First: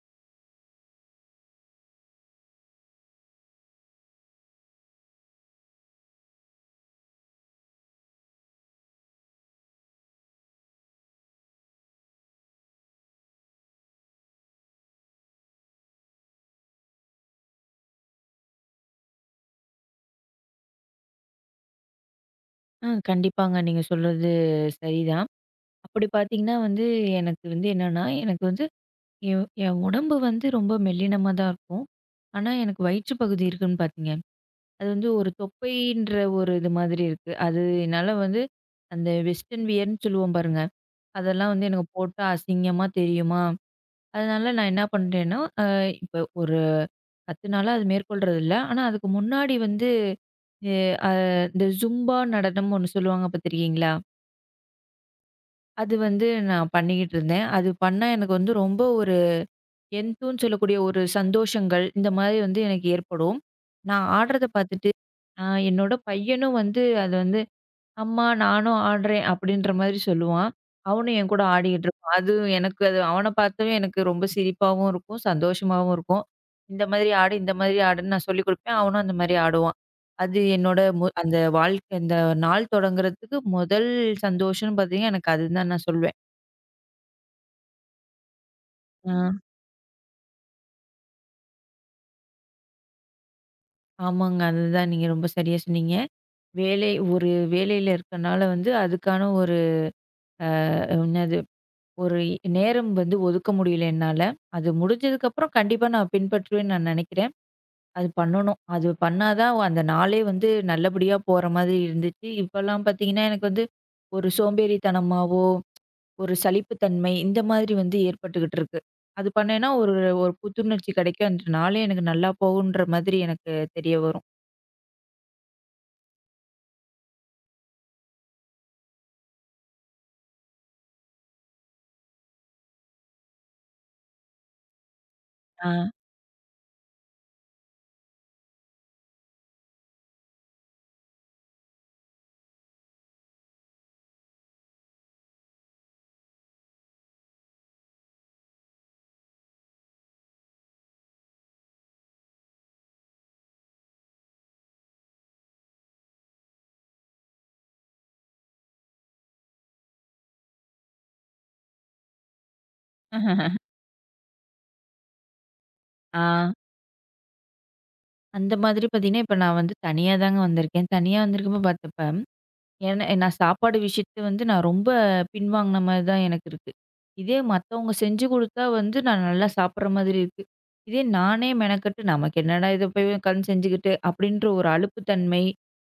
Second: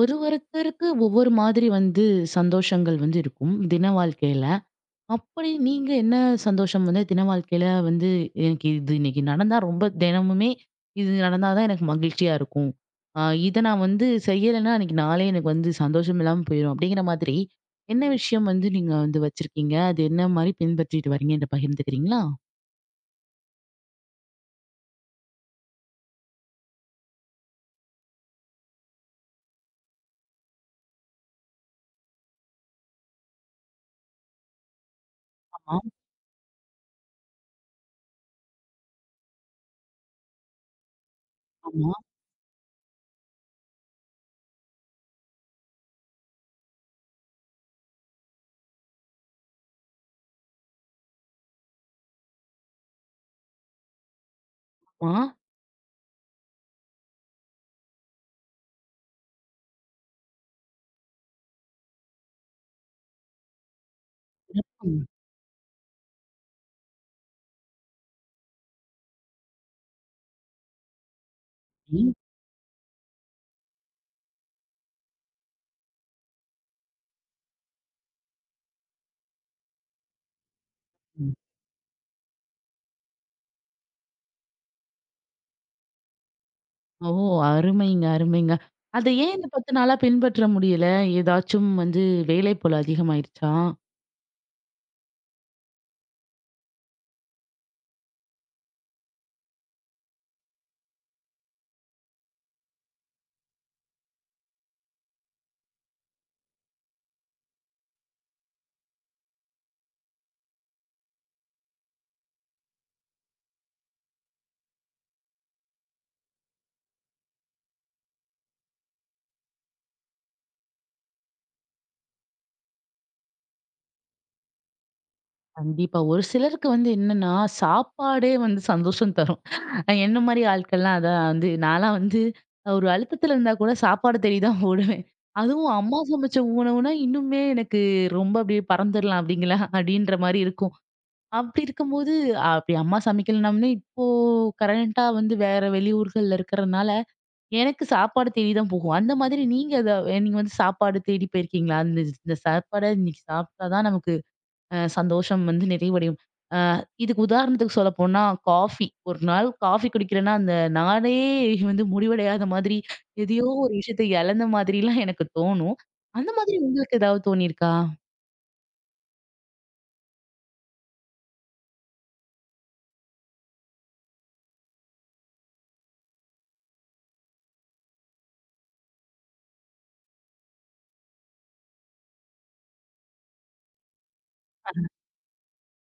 ஒரு ஒருத்தருக்கு ஒவ்வொரு மாதிரி வந்து சந்தோஷங்கள் வந்து இருக்கும் தின வாழ்க்கையில. அப்படி நீங்க என்ன சந்தோஷம் வந்து தின வாழ்க்கையில வந்து எனக்கு இது இன்னைக்கு நடந்தா ரொம்ப தினமுமே இது நடந்தா தான் எனக்கு மகிழ்ச்சியா இருக்கும். அ இத நான் வந்து செய்யலைன்னா அன்னைக்கு நாளே எனக்கு வந்து சந்தோஷம் இல்லாம போயிரும். அப்படிங்கிற மாதிரி என்ன விஷயம் வந்து நீங்க வந்து வச்சிருக்கீங்க? அது என்ன மாரி பின்பற்றிட்டு வரீங்கன்னு பகிர்ந்துக்கிறீங்களா? ஆ கண்டிப்பாங்க. நீங்க சொல்றது சரிதான். அப்படி பார்த்தீங்கன்னா வந்து, எனக்கு வந்து என்னன்னா, எனக்கு வந்து என் என் உடம்பு வந்து ரொம்ப மெல்லினமா தான் இருக்கும். ஆனா, எனக்கு வயிற்று பகுதி இருக்குன்னு பார்த்தீங்க. அது வந்து ஒரு ஆமா, தொப்பைன்ற ஒரு இது மாதிரி இருக்கு. அது என்னால வந்து அந்த வெஸ்டர்ன் வியர்ன்னு சொல்லுவோம் பாருங்க. அதெல்லாம் வந்து எனக்கு ஆமா, போட்டா அசிங்கமா தெரியுமா? அதனால நான் என்ன பண்ட்டேன்னா, இப்ப ஒரு 10 நாளா அது மேற்கொள்றதில்ல. ஆனா, அதுக்கு முன்னாடி வந்து, அ இந்த ஜும்பா நடனம் ஒண்ணு சொல்லுவாங்க பார்த்துருக்கீங்களா? ஆமா. அது வந்து நான் பண்ணிக்கிட்டு இருந்தேன். அது பண்ணா எனக்கு வந்து ரொம்ப ஒரு கெத்துன்னு சொல்லக்கூடிய ஒரு சந்தோஷங்கள், இந்த மாரி வந்து எனக்கு ஏற்படும். நான் ஆடுறத பார்த்துட்டு, ம். அ என்னோட பையனும் வந்து அது வந்து, "அம்மா நானும் ஆடுறேன்" அப்படின்ற மாரி சொல்லுவான். அவனும் என் கூட ஆடிக்கிட்டு ம், இருப்பான். அது எனக்கு அது அவன பார்த்தாவே எனக்கு ரொம்ப சிரிப்பாவும் இருக்கும், சந்தோஷமாவும் இருக்கும். இந்த மாதிரி ஆடு, இந்த மாதிரி ஆடுன்னு நான் சொல்லிக் குடுப்பேன். அவனும் அந்த மாரி ஆடுவான். அது என்னோட அந்த வாழ்க்கை இந்த நாள் தொடங்குறதுக்கு முதல் சந்தோஷம்னு பார்த்தீங்கன்னா, எனக்கு அதுதான் நான் சொல்லுவேன். ஓ! அருமைங்க, அருமைங்க. அத ஆ, ஏன் இந்த 10 நாளா பின்பற்ற முடியல? ஏதாச்சும் வந்து வேலைப்பளு அதிகமாயிருச்சா? ஆமாங்க. அதுதான் நீங்க ரொம்ப சரியா சொன்னீங்க. வேலை ஒரு வேலையில இருக்கனால வந்து அதுக்கான ஒரு என்னது ஒரு நேரம் வந்து ஒதுக்க முடியல என்னால. அது முடிஞ்சதுக்கப்புறம் கண்டிப்பா நான் பின்பற்றுவேன்னு நான் நெனைக்கிறேன். அது பண்ணணும். அது பண்ணா தான் அந்த நாளே வந்து நல்லபடியா போற மாதிரி இருந்துச்சு. இப்பலாம் பார்த்தீங்கன்னா, எனக்கு வந்து ஒரு சோம்பேறித்தனமாவோ, ஒரு சலிப்புத்தன்மை இந்த மாதிரி வந்து ஏற்பட்டுக்கிட்டு இருக்கு. அது பண்ணேன்னா ஒரு ஒரு புத்துணர்ச்சி கெடைக்கும். அந்த நாளே எனக்கு நல்லா போகுன்ற மாதிரி எனக்கு தெரிய வரும். கண்டிப்பா. ஒரு சிலருக்கு வந்து என்னன்னா, சாப்பாடே வந்து சந்தோஷம் தரும். என்ன மாரி ஆட்கள்லாம் அதான் வந்து நான்லாம் வந்து ஒரு அழுத்தத்துல இருந்தா கூட சாப்பாடு தேடி தான் ஓடுவேன். ஆ. அதுவும் அம்மா சமைச்ச உணவுனா இன்னுமே எனக்கு ரொம்ப அப்படியே பறந்துரலாம் அப்படிங்களா அப்படின்ற மாரி இருக்கும். அப்படி இருக்கும்போது, அப்படி அம்மா சமைக்கலனாலுமே இப்போ கரண்ட்டா வந்து வேற வெளியூர்கள்ல இருக்கிறனால எனக்கு சாப்பாடு தேடி தான் போகும். அந்த மாதிரி நீங்க அத நீங்க வந்து சாப்பாடு தேடி போயிருக்கீங்களா? இந்த இந்த சாப்பாட இன்னைக்கு சாப்பிட்டா தான் நமக்கு சந்தோஷம் வந்து நிறைவடையும். அ இதுக்கு உதாரணத்துக்கு சொல்லப்போனா காஃபி. ஒரு நாள் காஃபி குடிக்கிறேன்னா, அந்த நாளே வந்து முடிவடையாத மாதிரி, எதையோ ஒரு விஷயத்த இழந்த மாதிரிலாம் எனக்கு தோணும். ஆ. அந்த மாதிரி உங்களுக்கு ஏதாவது தோணியிருக்கா? அந்த மாதிரி பார்த்தீங்கன்னா, இப்ப நான் வந்து தனியா தாங்க வந்திருக்கேன். தனியா வந்திருக்கும்போது பார்த்தப்ப, ஏன்னா நான் சாப்பாடு விஷயத்துல வந்து நான் ரொம்ப பின்வாங்கின மாதிரி தான் எனக்கு இருக்கு. இதே மத்தவங்க செஞ்சு குடுத்தா வந்து நான் நல்லா சாப்பிடுற மாதிரி இருக்கு. இதே நானே மெனக்கட்டு நமக்கு என்னடா இத போய் உட்காந்து செஞ்சுக்கிட்டு அப்படின்ற ஒரு அலுப்பு தன்மை.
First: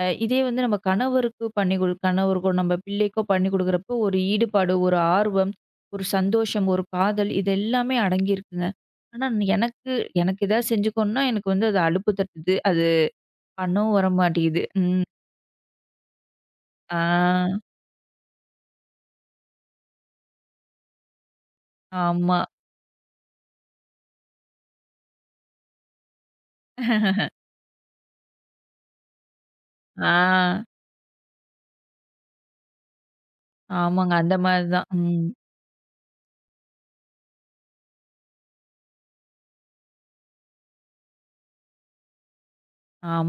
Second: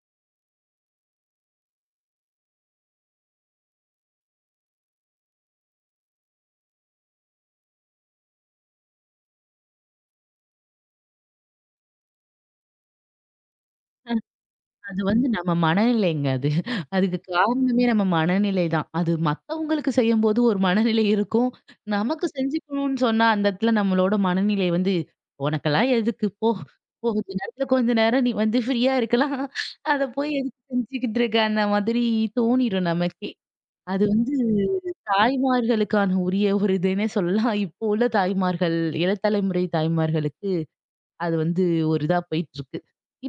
இதே வந்து நம்ம கணவருக்கு பண்ணி குடு கணவருக்கோ நம்ம பிள்ளைக்கோ பண்ணி குடுக்குறப்போ ஒரு ஈடுபாடு, ஒரு ஆர்வம், ஒரு சந்தோஷம், ஒரு காதல் இது எல்லாமே அடங்கியிருக்குங்க. ஆனா எனக்கு எனக்கு ஏதாவது செஞ்சுக்கணும்னா எனக்கு வந்து அது அலுப்பு தட்டுது. அது பண்ணவும் வர மாட்டேங்குது. அது ம். வந்து நம்ம மனநிலைங்க அது. அதுக்கு ஆ. காரணமே நம்ம மனநிலை தான். அது மத்தவங்களுக்கு செய்யும்போது ஒரு மனநிலை இருக்கும். நமக்கு ஆமா. செஞ்சுக்கணும்னு சொன்னா, அந்த இடத்துல நம்மளோட மனநிலை வந்து, "உனக்கெல்லாம் எதுக்கு போ. போ கொஞ்ச நேரத்துல கொஞ்ச நேரம் நீ வந்து ஃப்ரீயா இருக்கலாம். அத ஆ, போய் எதுக்கு செஞ்சுக்கிட்டு இருக்க?" அந்த மாதிரி தோணிரும் நமக்கே. அது ஆமாங்க. அந்த வந்து மாரி தான். ம். தாய்மார்களுக்கான உரிய ஒரு இதுன்னே சொல்லலாம். இப்போ உள்ள தாய்மார்கள், இள தலைமுறை தாய்மார்களுக்கு. அது வந்து ஒரு இதா போயிட்டுருக்கு.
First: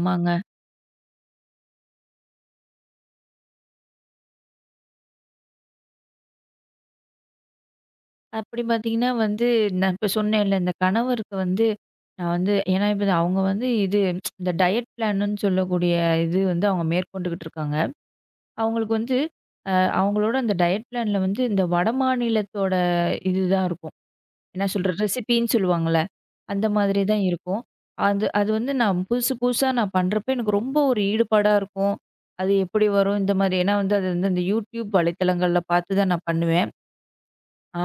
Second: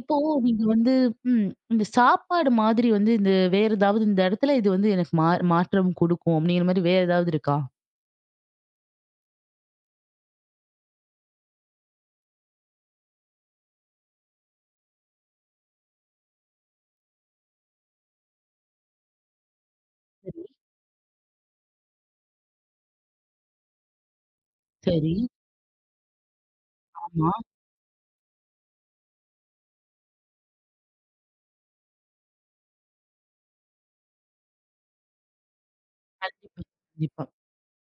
இப்போ நீங்க வந்து ம். இந்த சாப்பாடு மாதிரி வந்து இந்த வேற ஏதாவது இந்த இடத்துல இது வந்து எனக்கு மாற்றம் கொடுக்கும் அப்படிங்கிற மாரி வேற ஏதாவது இருக்கா? அப்படி பார்த்தீங்கன்னா வந்து, நான் இப்ப சொன்னேன்ல, இந்த கணவருக்கு வந்து நான் வந்து ஏன்னா இப்ப அவங்க வந்து இது இந்த டயட் பிளானுன்னு சொல்லக்கூடிய இது வந்து அவங்க மேற்கொண்டுகிட்டு இருக்காங்க. அவங்களுக்கு வந்து அ அவங்களோட சரி. அந்த டயட் பிளான்ல வந்து இந்த வடமாநிலத்தோட இதுதான் இருக்கும். என்ன சொல்றது? சரி. ரெசிபின்னு சொல்லுவாங்கல்ல. அந்த மாதிரி தான் ஆமா. இருக்கும். அது அது வந்து நான் புதுசு புதுசா நான் பண்றப்ப எனக்கு ரொம்ப ஒரு ஈடுபாடா இருக்கும். அது எப்படி வரும் இந்த மாதிரி ஏன்னா வந்து அது வந்து அந்த YouTube வலைத்தளங்கள்ல பார்த்து தான் நான் கண்டிப்பா, பண்ணுவேன். கண்டிப்பா. ஆ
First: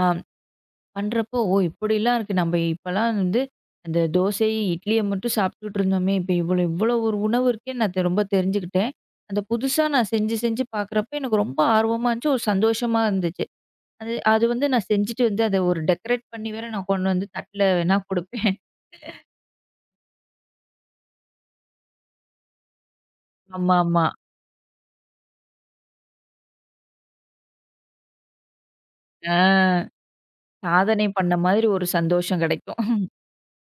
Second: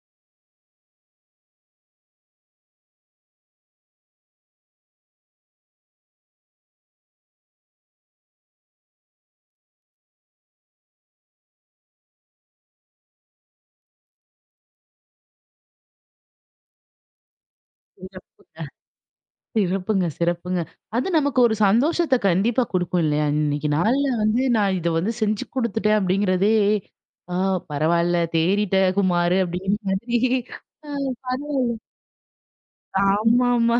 பண்றப்போ ஓ! இப்படிலாம் இருக்கு. நம்ம இப்பலாம் வந்து அந்த தோசை, இட்லிய மட்டும் சாப்பிட்டுட்டு இருந்தோமே! இப்ப இவ்வளோ இவ்வளோ ஒரு உணவு இருக்கேன்னு நான் ரொம்ப தெரிஞ்சுக்கிட்டேன். அந்த புதுசா நான் செஞ்சு செஞ்சு பார்க்குறப்ப எனக்கு ரொம்ப ஆர்வமா இருந்துச்சு. ஒரு சந்தோஷமா இருந்துச்சு. அது அது வந்து நான் செஞ்சுட்டு வந்து அத ஒரு டெக்கரேட் பண்ணி வேற நான் கொண்டு வந்து தட்ல வேணா சிறப்புங்க, குடுப்பேன். சிறப்புங்க, சிறப்புங்க. அது நமக்கு ஒரு சந்தோஷத்த கண்டிப்பா குடுக்கும் இல்லையா? இன்னைக்கு நாள்ல ஆமாமா. வந்து நான் இத வந்து செஞ்சு குடுத்துட்டேன் அப்படிங்கிறதே, ஆ பரவால்ல தேறிட்ட ஆ. குமாரு அப்படிங்கிற மாதிரி. சாதனை பண்ண மாதிரி அது ஒரு சந்தோஷம் கிடைக்கும். ஆமாமா.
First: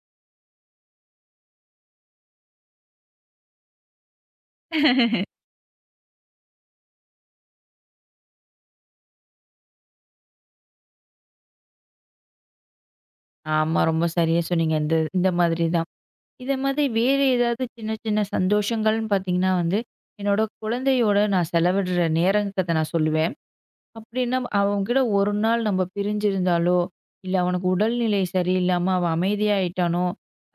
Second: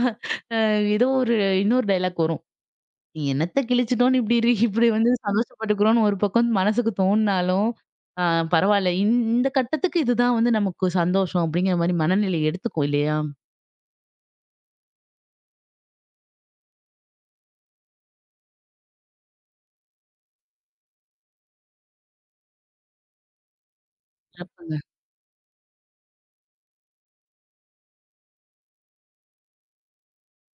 அ ஏதோ ஒரு இன்னொரு டயலாக் வரும். நீ என்னத்த கிழிச்சிட்டோம்னு இப்படி இரு இப்படி வந்து சந்தோஷப்பட்டுக்கிறோம்னு ஒரு பக்கம் மனசுக்கு தோணுனாலும், ஆ பரவால்ல. இந்த கட்டத்துக்கு இதுதான் வந்து நமக்கு சந்தோஷம் அப்படிங்கிற மாரி மனநிலை எடுத்துக்கும் இல்லையா? ஆமா. ரொம்ப சரியா சொன்னீங்க. இந்த இந்த மாதிரி தான். இத மாதிரி வேறு ஏதாவது சின்ன சின்ன சந்தோஷங்கள்ன்னு பார்த்தீங்கன்னா வந்து, என்னோட குழந்தையோட நான் செலவிடுற நேரத்த நான் சொல்லுவேன். அப்படின்னா சிறப்புங்க. அவன்கிட்ட ஒரு நாள் நம்ம பிரிஞ்சிருந்தாலோ, இல்ல அவனுக்கு உடல்நிலை சரியில்லாம அவன் அமைதியாயிட்டானோ,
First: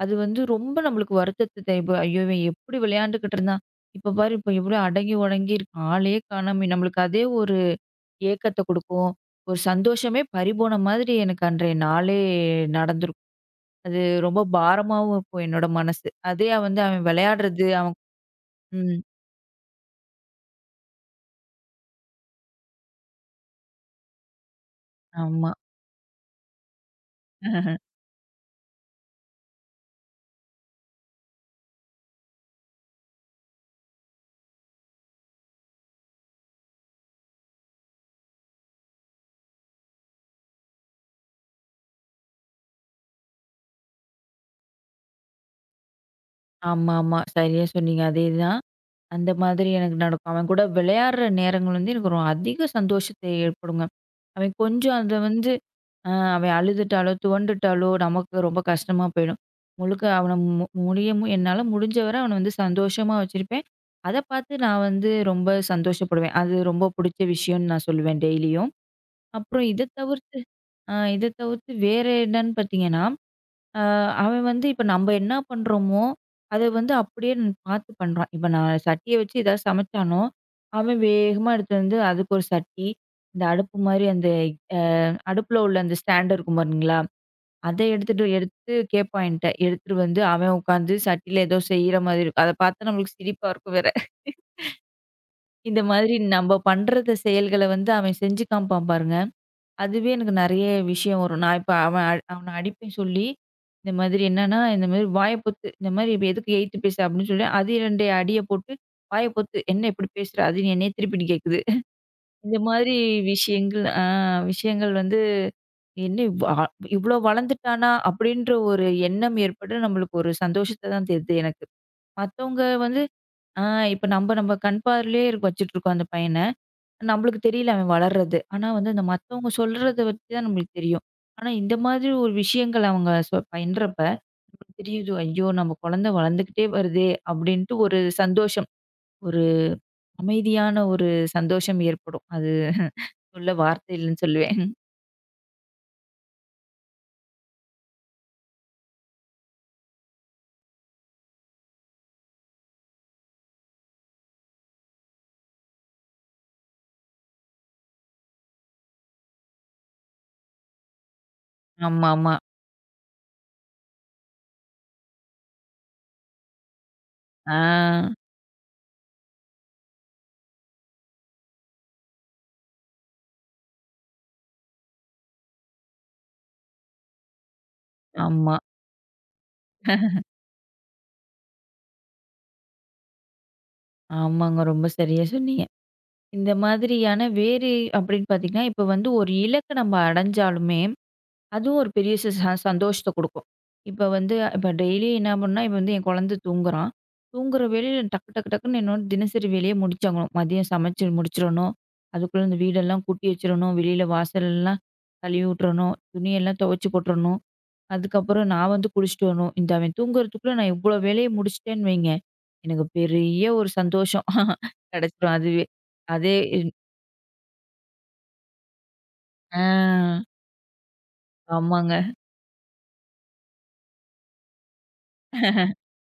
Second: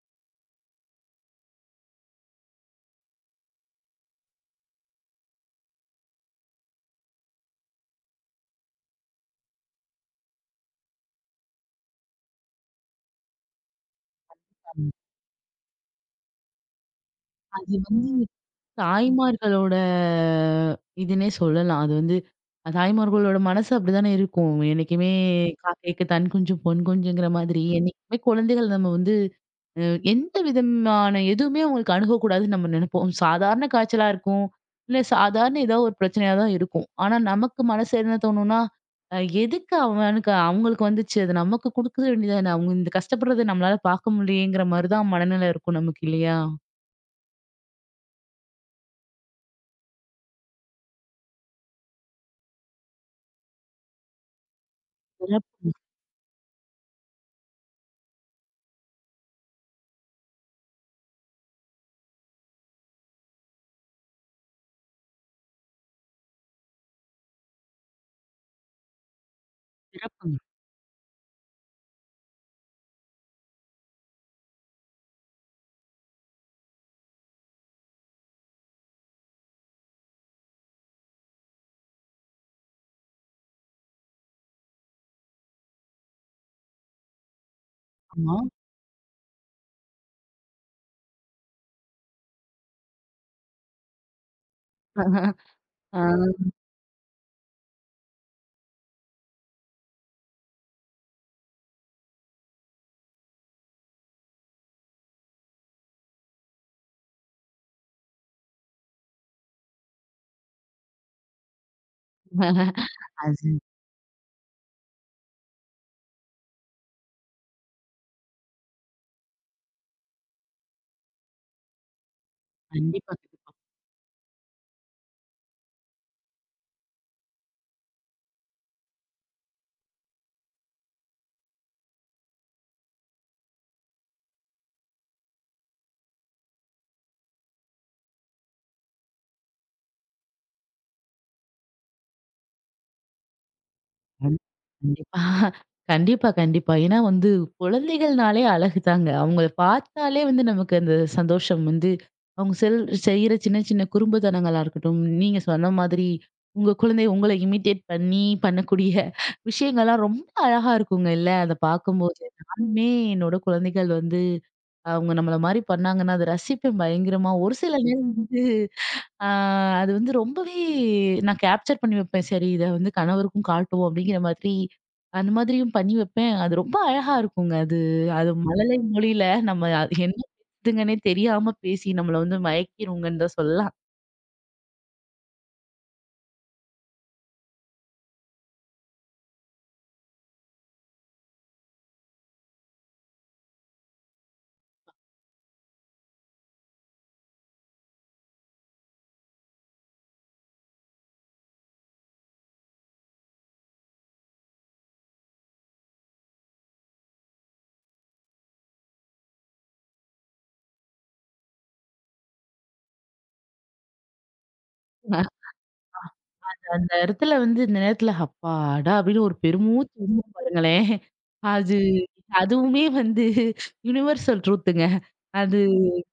அது வந்து ரொம்ப நம்மளுக்கு வருத்தத்த தேவை. ஐயோ! இவன் எப்படி விளையாண்டுக்கிட்டு இருந்தான். இப்ப பாரு இப்ப எவ்வளோ அடங்கி ஒடங்கி இருக்கான். ஆளே காணோமே நம்மளுக்கு அதே ஒரு ஏக்கத்த குடுக்கும். ஒரு சந்தோஷமே பறிபோன மாதிரி எனக்கு அன்றைய நாளே நடந்திருக்கும். அது ரொம்ப பாரமாவும் இருக்கும் என்னோட மனசு. அதே வந்து அவன் விளையாடுறது அது அவன் வந்து ம். தாய்மார்களோட இதுன்னே சொல்லலாம். அது வந்து தாய்மார்களோட மனசு அப்படிதானே இருக்கும். என்னைக்குமே ஆமா. "காக்கைக்கு தன் குஞ்சும் பொன் குஞ்சுங்கிற" மாதிரி என்னைக்குமே குழந்தைகள் நம்ம வந்து அ எந்த விதமான எதுவுமே அவங்களுக்கு அணுகக்கூடாதுன்னு நம்ம நெனைப்போம். சாதாரண காய்ச்சலா இருக்கும். இல்ல சாதாரண ஏதோ ஒரு பிரச்சனையா தான் இருக்கும். ஆனா நமக்கு மனசு என்ன தோணும்னா, அ எதுக்கு அவனுக்கு அவங்களுக்கு வந்துச்சு? அது நமக்கு குடுக்க வேண்டியதானே! அவங்க இந்த கஷ்டப்படுறத நம்மளால பார்க்க முடியலயேங்கிற மாரி தான் மனநிலை இருக்கும் நமக்கு இல்லையா? ஆமா, ஆமா. சரியா சொன்னீங்க. அதேதான். அந்த மாதிரி எனக்கு நடக்கும். அவன் கூட விளையாடுற நேரங்கள் வந்து எனக்கு ரொம்ப அதிக சந்தோஷத்தை ஏற்படுங்க. அவன் கொஞ்சம் அத சிறப் வந்து ஆ அவன் அழுதுட்டாலோ, துவண்டுட்டாலோ நமக்கு ரொம்ப கஷ்டமா போயிடும். முழுக்க அவன முடியுமோ என்னால முடிஞ்ச வர அவன வந்து சந்தோஷமா வச்சிருப்பேன். அத பார்த்து நான் வந்து ரொம்ப சந்தோஷப்படுவேன். அது ரொம்ப புடிச்ச விஷயம்னு நான் சொல்லுவேன் டெய்லியும். அப்புறம் இத தவிர்த்து சிறப்புங்க. வேற என்னன்னு பார்த்தீங்கன்னா, ஆ அவன் வந்து இப்ப நம்ம என்ன பண்றோமோ, அத வந்து அப்படியே நான் பார்த்து பண்றான். இப்ப நான் சட்டிய வச்சு ஏதாவது சமைச்சானோ, அவன் வேகமா எடுத்துட்டு வந்து அதுக்கு ஒரு சட்டி, இந்த அடுப்பு மாரி அந்த அடுப்புல உள்ள அந்த ஸ்டாண்ட் இருக்கும் பாருங்களா, அத எடுத்துட்டு ஆமா. எடுத்து கேட்பான் என்ட்ட. எடுத்துட்டு வந்து அவன் உட்காந்து சட்டியில ஏதோ செய்ற மாதிரி இருக்கும். அத பார்த்தா நம்மளுக்கு சிரிப்பா இருக்கும் வேற. இந்த ஆ மாதிரி நம்ம பண்றத செயல்கள வந்து அவன் செஞ்சு காமிப்பான் பாருங்க. அதுவே எனக்கு நெறைய விஷயம் வரும். நான் இப்ப அவன அடிப்பேன் சொல்லி, இந்த மாதிரி என்னன்னா, இந்த மாதிரி "வாய பொத்து, இந்த மாதிரி இப்ப எதுக்கு எய்த்து பேச" அப்படின்னு சொல்லி, அது 2 அடிய போட்டு, "வாய பொத்து, என்ன இப்படி பேசுற? அது என்னைய திருப்பி கேட்குது." இந்த மாதிரி அது விஷயங்கள் ஆ விஷயங்கள் வந்து என்ன இவ்ளோ வளர்ந்துட்டானா? அப்படின்ற ஒரு எண்ணம் ஏற்பட்டு நம்மளுக்கு ஒரு சந்தோஷத்த தான் தருது எனக்கு. மத்தவங்க வந்து கண்டிப்பா, கண்டிப்பா. ஆ இப்ப நம்ம கண் பார்வையிலே இருக்க வச்சுட்டுருக்கோம் அந்த பையன. நம்மளுக்கு தெரியல அவன் வளர்றது. ஆனா வந்து இந்த மத்தவங்க சொல்றத வச்சு தான் நம்மளுக்கு தெரியும். ஆனா இந்த மாதிரி ஒரு விஷயங்கள் அவங்க பயின்றப்ப, நமக்கு தெரியுது, "ஐயோ! நம்ம குழந்தை வளர்ந்துக்கிட்டே வருதே!" அப்படின்ட்டு ஒரு சந்தோஷம். ஒரு அமைதியான ஒரு சந்தோஷம் ஏற்படும். அது சொல்ல வார்த்தை இல்லன்னு கண் சொல்லுவேன். கண்டிப்பா. கண்டிப்பா, கண்டிப்பா. ஏன்னா வந்து குழந்தைகள்னாலே அழகு தாங்க. அவங்கள பார்த்தாலே வந்து நமக்கு அந்த சந்தோஷம் வந்து அவங்க செய்ற சின்ன சின்ன குறும்புத்தனங்களா இருக்கட்டும், நீங்க சொன்ன மாதிரி உங்க குழந்தை உங்கள இமிட்டேட் பண்ணி பண்ணக்கூடிய விஷயங்கள்லாம் ரொம்ப அழகா இருக்குங்க இல்ல? அத பார்க்கும்போது ஆமாமா. நானுமே என்னோட குழந்தைகள் வந்து அவங்க நம்மள மாரி பண்ணாங்கன்னா, அத ரசிப்பேன் பயங்கரமா. ஒரு சில நேரம் ஆ. வந்து ஆ அது வந்து ரொம்பவே நான் கேப்சர் பண்ணி வைப்பேன். சரி இத வந்து கணவருக்கும் காட்டுவோம் அப்படிங்கிற மாதிரி, அந்த மாதிரியும் பண்ணி வைப்பேன். அது ரொம்ப அழகா இருக்குங்க. அது அது ஆமா. மழலை மொழியில நம்ம அது என்ன பேசுதுங்கன்னே தெரியாம பேசி நம்மள வந்து மயக்கிருங்கன்னு தான் சொல்லலாம். ஆமாங்க. ரொம்ப சரியா சொன்னீங்க. இந்த மாதிரியான வேறு அப்படின்னு பார்த்தீங்கன்னா, இப்ப வந்து ஒரு இலக்க நம்ம அடைஞ்சாலுமே, அதுவும் ஒரு பெரிய சந்தோஷத்த குடுக்கும். இப்ப வந்து இப்ப டெய்லி என்ன பண்ணா, இப்ப வந்து என் குழந்தை தூங்குறான். தூங்குற வேலையில டக்கு டக்கு டக்குன்னு என்னோட தினசரி வேலைய முடிச்சாகணும். மதியம் சமைச்சு முடிச்சிரணும். அதுக்குள்ள இந்த வீடெல்லாம் கூட்டி வச்சிரணும். வெளியில வாசல்லாம் கழுவி விட்டுறணும். துணியெல்லாம் துவைச்சு போட்டுறணும். அதுக்கப்புறம் நான் வந்து குளிச்சுட்டு வரணும். இந்த அவன் தூங்குறதுக்குள்ள நான் இவ்ளோ வேலைய முடிச்சுட்டேன்னு வைங்க, எனக்கு பெரிய ஒரு சந்தோஷம். கிடைச்சிரும் அதுவே. அதே இன் அந்த இடத்துல வந்து இந்த நேரத்துல அப்பாடா! அப்படின்னு ஒரு ஆ பெருமூச்சு விடுவோம் பாருங்களேன். அது ஆமாங்க. அதுவுமே வந்து யுனிவர்சல் ட்ரூத்துங்க. அது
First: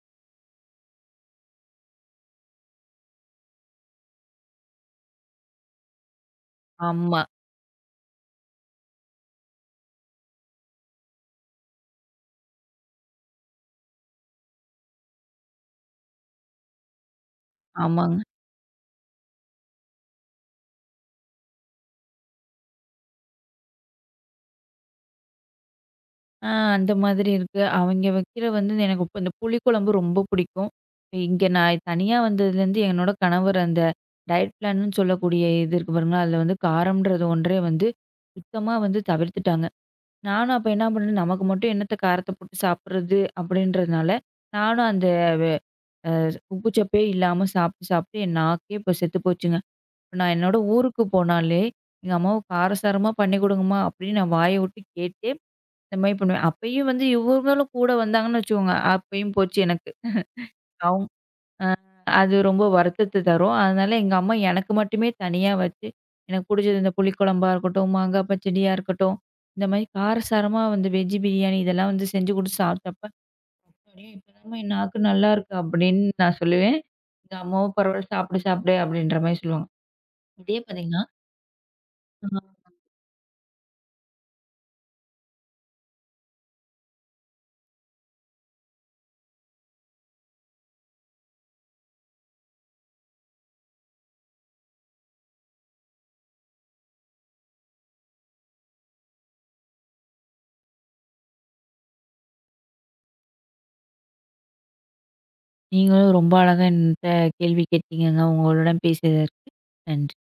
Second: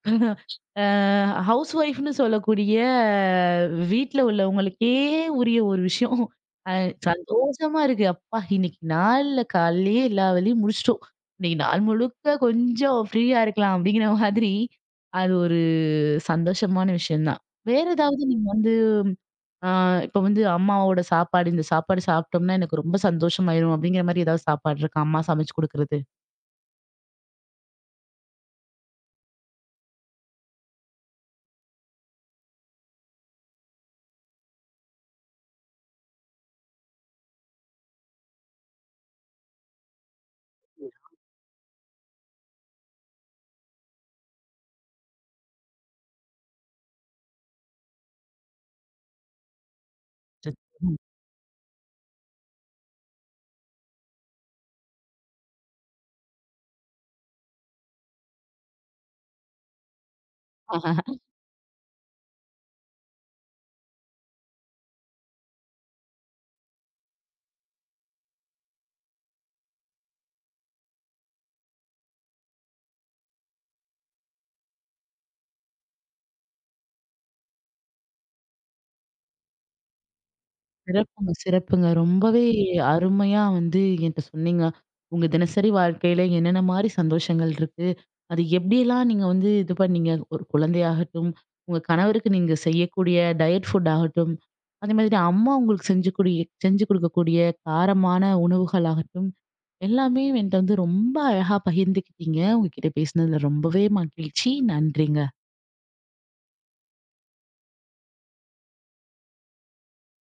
அ ஹவுஸ் ஒய்ஃப்ன்னு சொல்லக்கூடிய வீட்ல உள்ளவங்களுக்கே உரிய ஒரு விஷயம். அ ஆமா, சந்தோஷமா இருக்கு. அப்பா இன்னைக்கு நாள்ல காலையிலேயே எல்லா வேலையும் முடிச்சுட்டோம். இன்னைக்கு நாள் முழுக்க கொஞ்சம் ஃப்ரீயா இருக்கலாம் அப்படிங்கிற மாதிரி, அது ஒரு சந்தோஷமான விஷயம் தான். வேற ஆமாங்க. ஏதாவது நீங்க வந்து அ இப்ப வந்து அம்மாவோட சாப்பாடு, இந்த சாப்பாடு சாப்பிட்டோம்னா எனக்கு ரொம்ப சந்தோஷமாயிரும் அப்படிங்கிற மாரி ஏதாவது சாப்பாடு இருக்கா? அம்மா சமைச்சு குடுக்குறது? ஆ அந்த மாதிரி இருக்கு. அவைங்க வைக்கிற வந்து எனக்கு இப்ப இந்த புளிக்குழம்பு ரொம்ப பிடிக்கும். இங்க நான் தனியா வந்ததுலேருந்து என்னோட கணவர் அந்த டயட் பிளான்னு சொல்லக்கூடிய இது இருக்கு பாருங்களா, அதில வந்து காரம்ன்றது ஒன்றே வந்து சுத்தமா வந்து தவிர்த்துட்டாங்க. நானும் அப்ப என்ன பண்ணேன், நமக்கு மட்டும் என்னத்த காரத்த போட்டு சாப்பிடுறது அப்படின்றதுனால, நானும் அந்த வெ உப்பு சப்பே இல்லாம சாப்பிட்டு, சாப்பிட்டு என் நாக்கே இப்ப செத்து போச்சுங்க. இப்ப நான் என்னோட ஊருக்கு போனாலே, எங்க அம்மாவ காரசாரமா பண்ணி கொடுங்கம்மா அப்படின்னு நான் வாய விட்டு கேட்டு, இந்த மாரி பண்ணுவேன். அப்பயும் வந்து இவங்களும் கூட வந்தாங்கன்னு வச்சுக்கோங்க, அப்பயும் போச்சு எனக்கு. அவங்க அ அது ரொம்ப வருத்தத்த தரும். அதனால எங்க அம்மா எனக்கு மட்டுமே தனியா வச்சு, எனக்கு புடிச்சது இந்த புளிக்குழம்பா இருக்கட்டும், மாங்கா பச்சடியா இருக்கட்டும், இந்த மாரி காரசாரமா வந்து வெஜ் பிரியாணி இதெல்லாம் வந்து செஞ்சு குடுத்து சாப்ட்டப்ப, "அடேய்! இப்பதாம்மா என் நாக்கு நல்லாருக்கு" அப்படின்னு நான் சொல்லுவேன். எங்க அம்மாவும், "பரவால்ல சாப்பிடு, சாப்பிடு" அப்படின்ற மாரி சொல்லுவாங்க. இதே பார்த்தீங்கன்னா, சிறப்புங்க, சிறப்புங்க. ஆ ரொம்பவே அருமையா வந்து என்ட்ட சொன்னீங்க. உங்க தினசரி வாழ்க்கையில என்னென்ன மாரி சந்தோஷங்கள் இருக்கு? அது எப்படியெல்லாம் நீங்க வந்து இது பண்ணீங்க? ஒரு குழந்தையாகட்டும், உங்க கணவருக்கு நீங்க செய்யக்கூடிய டயட் ஃபுட் ஆகட்டும், அதே மாதிரி அம்மா உங்களுக்கு செஞ்சு கூடிய செஞ்சு குடுக்கக்கூடிய காரமான உணவுகளாகட்டும், எல்லாமே என்ட்ட வந்து ரொம்ப அழகா பகிர்ந்துக்கிட்டீங்க. உங்ககிட்ட பேசினதுல ரொம்பவே மகிழ்ச்சி. நன்றிங்க. நீங்களும் ரொம்ப அழகா என்ட்ட கேள்வி கேட்டீங்கங்க. உங்களுடன் பேசியதற்கு நன்றி.